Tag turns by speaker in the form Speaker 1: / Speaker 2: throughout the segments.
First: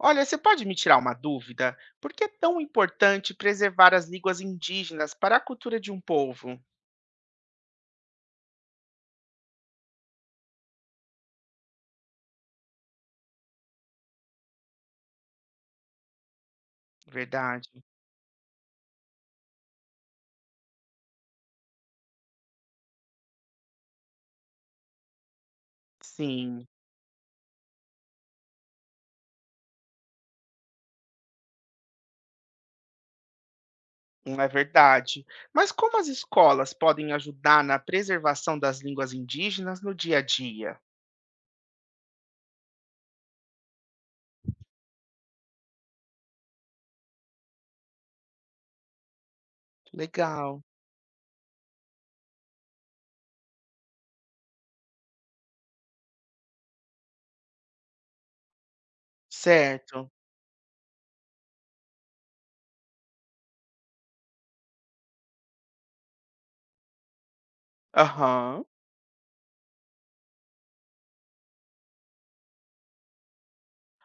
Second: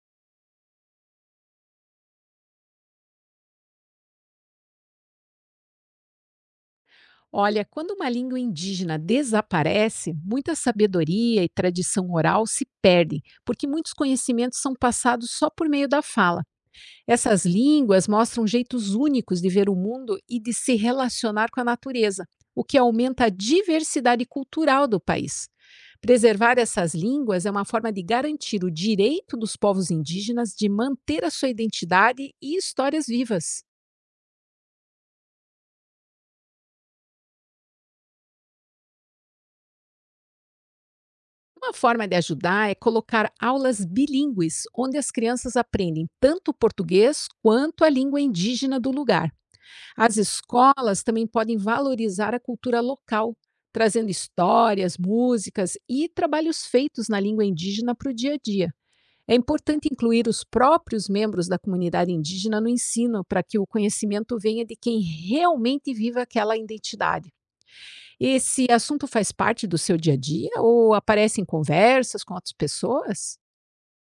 Speaker 1: Olha, você pode me tirar uma dúvida? Por que é tão importante preservar as línguas indígenas para a cultura de um povo?
Speaker 2: Olha, quando uma língua indígena desaparece, muita sabedoria e tradição oral se perdem, porque muitos conhecimentos são passados só por meio da fala. Essas
Speaker 1: Verdade.
Speaker 2: línguas mostram jeitos únicos de ver o mundo e de se relacionar com a natureza, o que aumenta a diversidade cultural do país. Preservar
Speaker 1: Sim,
Speaker 2: essas línguas é uma forma de garantir o direito dos povos indígenas de manter a sua identidade e histórias vivas.
Speaker 1: não é verdade. Mas como as escolas podem ajudar na preservação das línguas indígenas no dia a dia?
Speaker 2: Uma forma de ajudar é colocar aulas bilíngues, onde as crianças aprendem tanto português quanto a língua indígena do lugar. As
Speaker 1: Legal.
Speaker 2: escolas também podem valorizar a cultura local, trazendo histórias, músicas e trabalhos feitos na língua indígena para o dia a dia. É importante
Speaker 1: Certo.
Speaker 2: incluir os próprios membros da comunidade indígena no ensino, para que o conhecimento venha de quem realmente vive aquela identidade.
Speaker 1: Aham.
Speaker 2: Esse assunto faz parte do seu dia a dia ou aparece em conversas com outras pessoas?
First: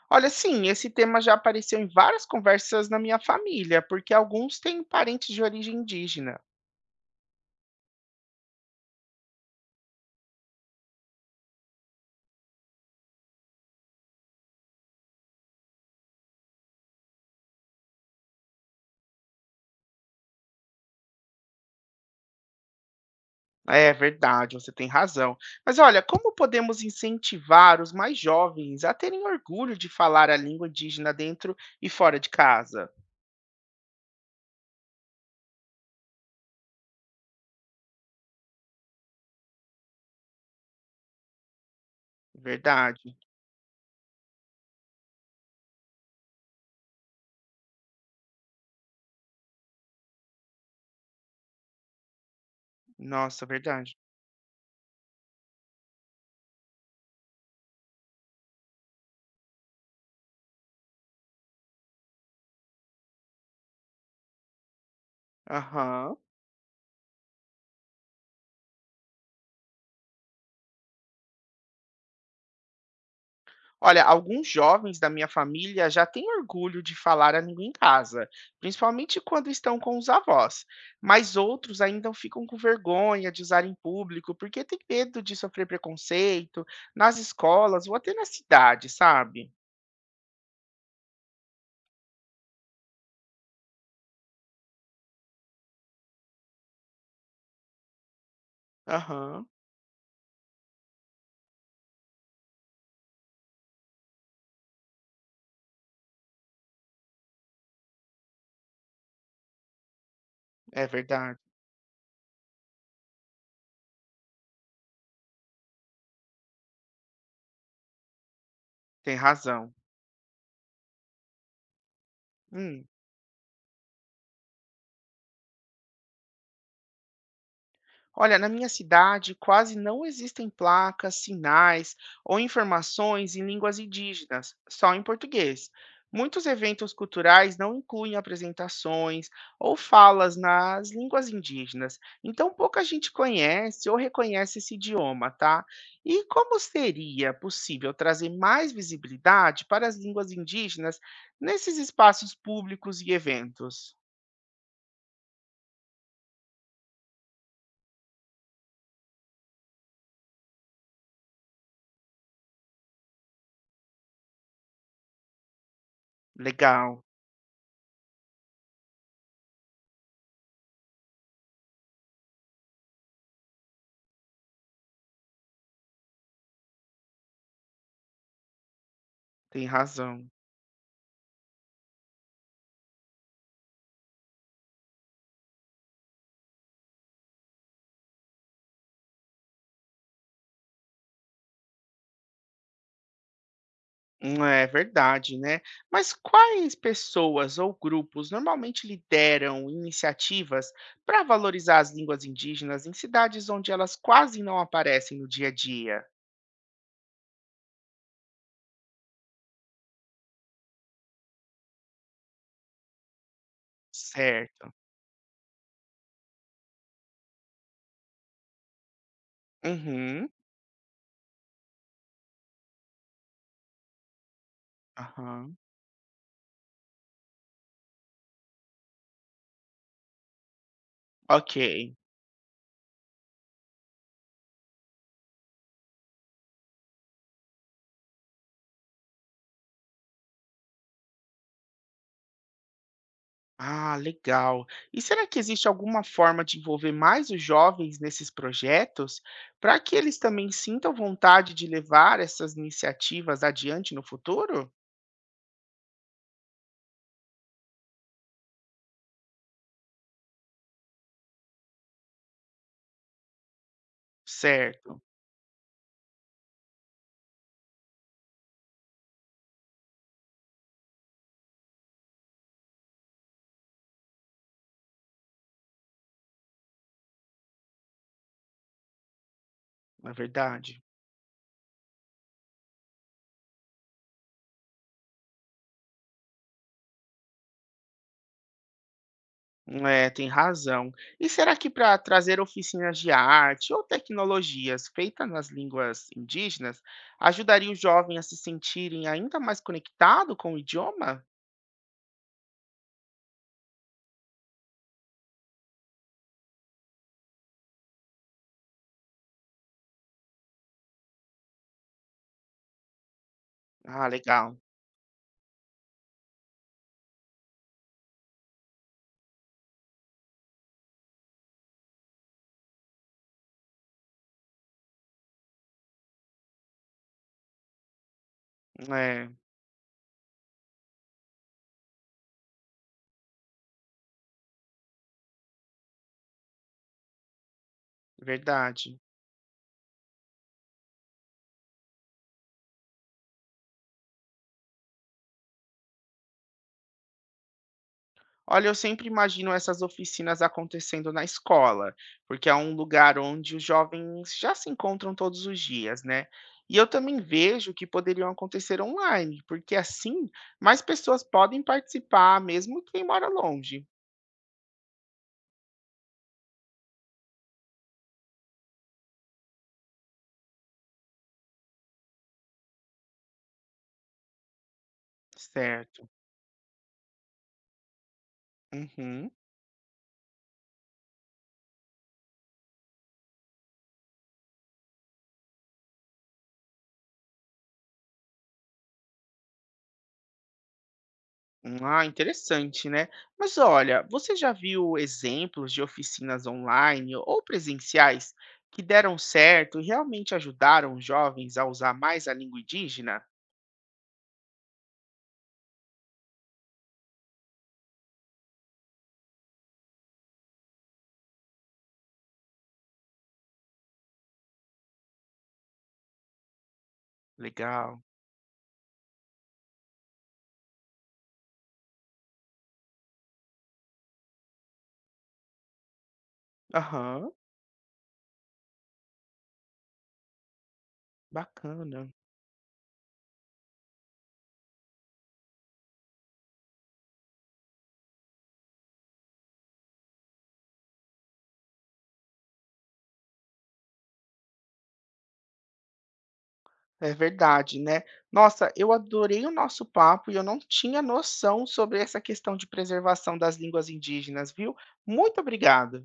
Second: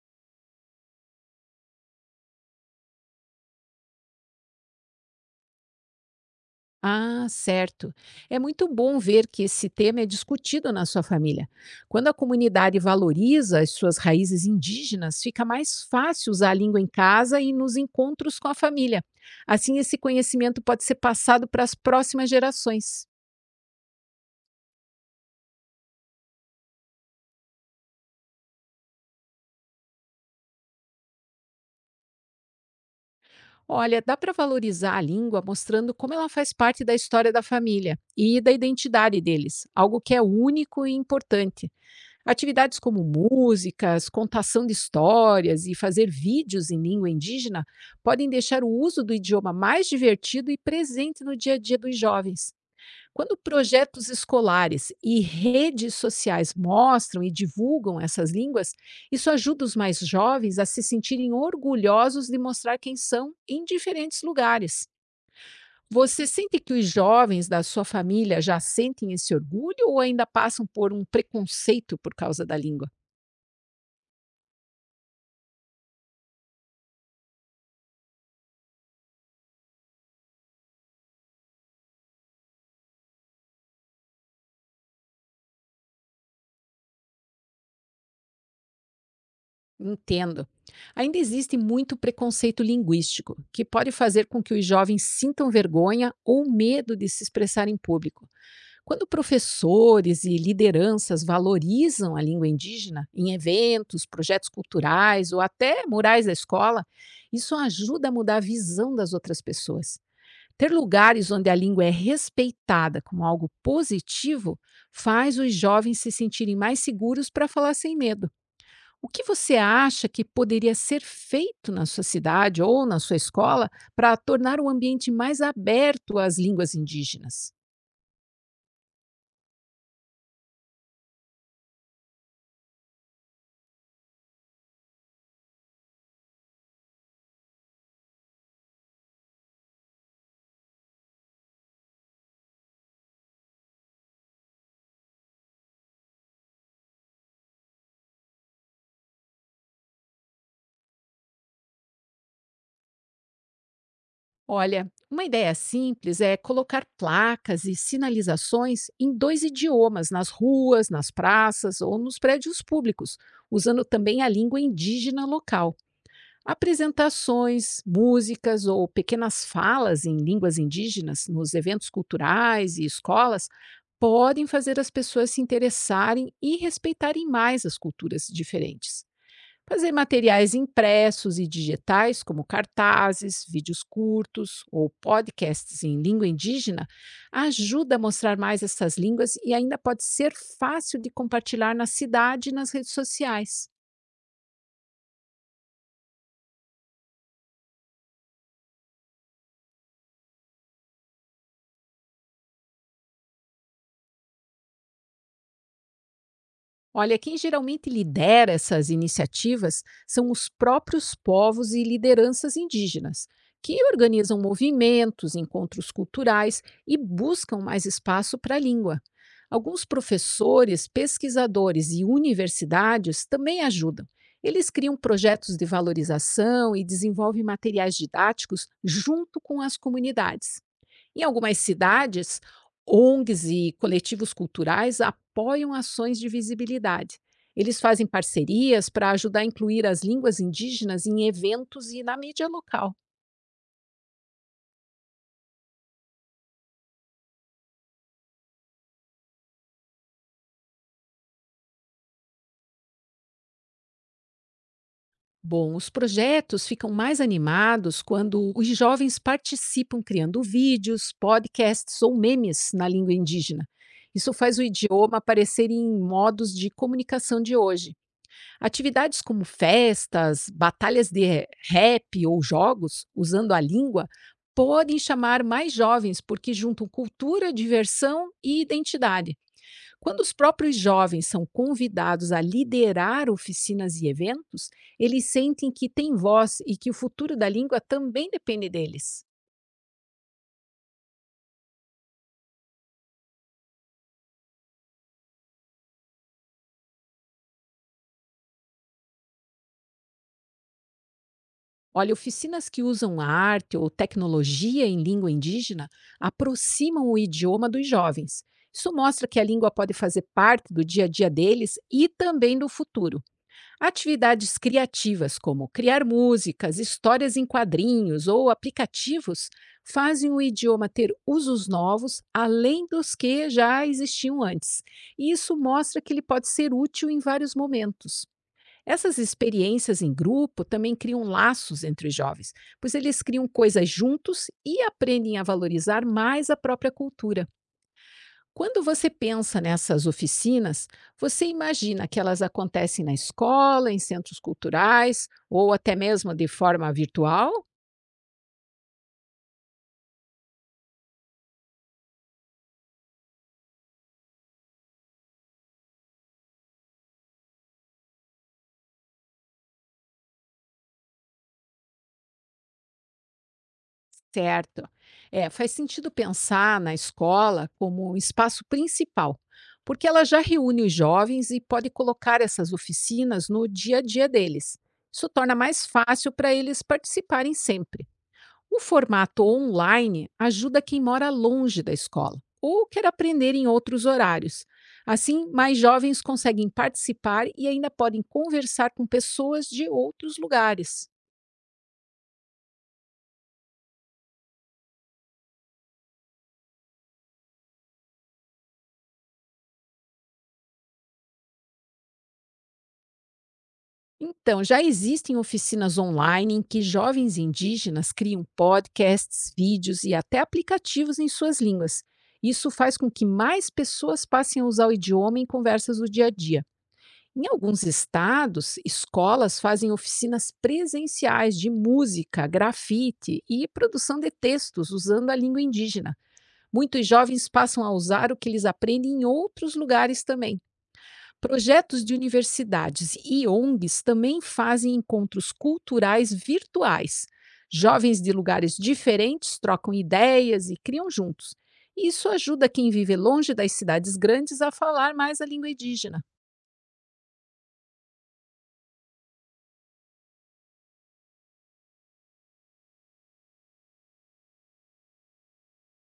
Speaker 1: Olha, sim, esse tema já apareceu em várias conversas na minha família, porque alguns têm parentes de origem indígena.
Speaker 2: Ah, certo. É muito bom ver que esse tema é discutido na sua família. Quando a comunidade valoriza as suas raízes indígenas, fica mais fácil usar a língua em casa e nos encontros com a família. Assim, esse conhecimento pode ser passado para as próximas gerações.
Speaker 1: É verdade, você tem razão. Mas olha, como podemos incentivar os mais jovens a terem orgulho de falar a língua indígena dentro e fora de casa?
Speaker 2: Olha, dá para valorizar a língua mostrando como ela faz parte da história da família e da identidade deles, algo que é único e importante. Atividades como
Speaker 1: Verdade.
Speaker 2: músicas, contação de histórias e fazer vídeos em língua indígena podem deixar o uso do idioma mais divertido e presente no dia a dia dos jovens. Quando
Speaker 1: Nossa, verdade.
Speaker 2: projetos escolares e redes sociais mostram e divulgam essas línguas, isso ajuda os mais jovens a se sentirem orgulhosos de mostrar quem são em diferentes lugares.
Speaker 1: Aham.
Speaker 2: Você sente que os jovens da sua família já sentem esse orgulho ou ainda passam por um preconceito por causa da língua?
Speaker 1: Olha, alguns jovens da minha família já têm orgulho de falar a língua em casa, principalmente quando estão com os avós. Mas outros ainda ficam com vergonha de usar em público porque têm medo de sofrer preconceito nas escolas ou até na cidade, sabe?
Speaker 2: Entendo. Ainda existe muito preconceito linguístico, que pode fazer com que os jovens sintam vergonha ou medo de se expressar em público. Quando
Speaker 1: Aham.
Speaker 2: professores e lideranças valorizam a língua indígena em eventos, projetos culturais ou até murais da escola, isso ajuda a mudar a visão das outras pessoas. Ter
Speaker 1: É
Speaker 2: lugares
Speaker 1: verdade,
Speaker 2: onde a língua é respeitada como algo positivo faz os jovens se sentirem mais seguros para falar sem medo. O
Speaker 1: tem
Speaker 2: que você
Speaker 1: razão.
Speaker 2: acha que poderia ser feito na sua cidade ou
Speaker 1: Hum.
Speaker 2: na sua escola para tornar o ambiente mais aberto às línguas indígenas?
Speaker 1: Olha, na minha cidade quase não existem placas, sinais ou informações em línguas indígenas, só em português. Muitos eventos culturais não incluem apresentações ou falas nas línguas indígenas, então pouca gente conhece ou reconhece esse idioma, tá? E como seria possível trazer mais visibilidade para as línguas indígenas nesses espaços públicos e eventos?
Speaker 2: Olha, uma ideia simples é colocar placas e sinalizações em dois idiomas nas ruas, nas praças ou nos prédios públicos, usando também a língua indígena local.
Speaker 1: Legal.
Speaker 2: Apresentações, músicas ou pequenas falas em línguas indígenas nos eventos culturais e escolas podem fazer as pessoas se interessarem e respeitarem mais as culturas diferentes.
Speaker 1: Tem
Speaker 2: Fazer
Speaker 1: razão.
Speaker 2: materiais impressos e digitais, como cartazes, vídeos curtos ou podcasts em língua indígena, ajuda a mostrar mais essas línguas e ainda pode ser fácil de compartilhar na cidade e nas redes sociais.
Speaker 1: É verdade, né? Mas quais pessoas ou grupos normalmente lideram iniciativas para valorizar as línguas indígenas em cidades onde elas quase não aparecem no dia a dia?
Speaker 2: Olha, quem geralmente lidera essas iniciativas são os próprios povos e lideranças indígenas, que organizam
Speaker 1: Certo.
Speaker 2: movimentos, encontros culturais e buscam mais espaço para a língua. Alguns
Speaker 1: Uhum.
Speaker 2: professores, pesquisadores e universidades também ajudam. Eles criam projetos
Speaker 1: Aham.
Speaker 2: de valorização e desenvolvem materiais didáticos junto com as comunidades. Em algumas
Speaker 1: Ok.
Speaker 2: cidades, ONGs e coletivos culturais apoiam ações de visibilidade. Eles fazem parcerias para ajudar a incluir as línguas indígenas em eventos e na mídia local.
Speaker 1: Ah, legal. E será que existe alguma forma de envolver mais os jovens nesses projetos para que eles também sintam vontade de levar essas iniciativas adiante no futuro?
Speaker 2: Bom, os projetos ficam mais animados quando os jovens participam criando vídeos, podcasts ou memes na língua indígena. Isso faz o
Speaker 1: Certo,
Speaker 2: idioma aparecer em modos de comunicação de hoje. Atividades como festas, batalhas de rap ou jogos usando a língua podem chamar mais jovens porque juntam cultura, diversão e identidade.
Speaker 1: é
Speaker 2: Quando os próprios
Speaker 1: verdade.
Speaker 2: jovens são convidados a liderar oficinas e eventos, eles sentem que têm voz e que o futuro da língua também depende deles.
Speaker 1: É, tem razão. E será que para trazer oficinas de arte ou tecnologias feitas nas línguas indígenas ajudaria o jovem a se sentirem ainda mais conectado com o idioma?
Speaker 2: Olha, oficinas que usam arte ou tecnologia em língua indígena aproximam o idioma dos jovens. Isso mostra que a língua pode fazer parte do dia a dia deles e também do futuro.
Speaker 1: Ah,
Speaker 2: Atividades
Speaker 1: legal.
Speaker 2: criativas, como criar músicas, histórias em quadrinhos ou aplicativos, fazem o idioma ter usos novos além dos que já existiam antes. E isso mostra que ele pode ser útil em vários momentos. Essas
Speaker 1: É,
Speaker 2: experiências em grupo também criam laços entre os jovens, pois eles criam coisas juntos e aprendem a valorizar mais a própria cultura. Quando
Speaker 1: verdade.
Speaker 2: você pensa nessas oficinas, você imagina que elas acontecem na escola, em centros culturais ou até mesmo de forma virtual?
Speaker 1: Olha, eu sempre imagino essas oficinas acontecendo na escola, porque é um lugar onde os jovens já se encontram todos os dias, né? E eu também vejo que poderiam acontecer online, porque assim mais pessoas podem participar, mesmo quem mora longe.
Speaker 2: Certo. É, faz sentido pensar na escola como um espaço principal, porque ela já reúne os jovens e pode colocar essas oficinas no dia a dia deles. Isso torna mais
Speaker 1: Certo.
Speaker 2: fácil para eles participarem sempre. O
Speaker 1: Uhum.
Speaker 2: formato online ajuda quem mora longe da escola ou quer aprender em outros horários. Assim, mais jovens conseguem participar e ainda podem conversar com pessoas de outros lugares.
Speaker 1: Ah, interessante, né? Mas olha, você já viu exemplos de oficinas online ou presenciais que deram certo e realmente ajudaram os jovens a usar mais a língua indígena?
Speaker 2: Então, já existem oficinas online em que jovens indígenas criam podcasts, vídeos e até aplicativos em suas línguas. Isso faz com que mais pessoas passem a usar o idioma em conversas do dia a dia. Em alguns
Speaker 1: Legal.
Speaker 2: estados, escolas fazem oficinas presenciais de música, grafite e produção de textos usando a língua indígena. Muitos
Speaker 1: Aham,
Speaker 2: jovens passam a usar o que eles aprendem em outros lugares também. Projetos
Speaker 1: bacana.
Speaker 2: de universidades e ONGs também fazem encontros culturais virtuais. Jovens de lugares diferentes trocam ideias e criam juntos. Isso ajuda quem vive longe das cidades grandes a falar mais a língua indígena.
Speaker 1: É verdade, né. Nossa, eu adorei o nosso papo e eu não tinha noção sobre essa questão de preservação das línguas indígenas, viu. Muito obrigada.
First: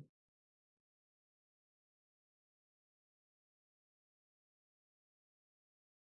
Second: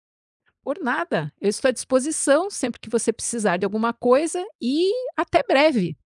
Speaker 2: Por nada, eu estou à disposição sempre que você precisar de alguma coisa e até breve!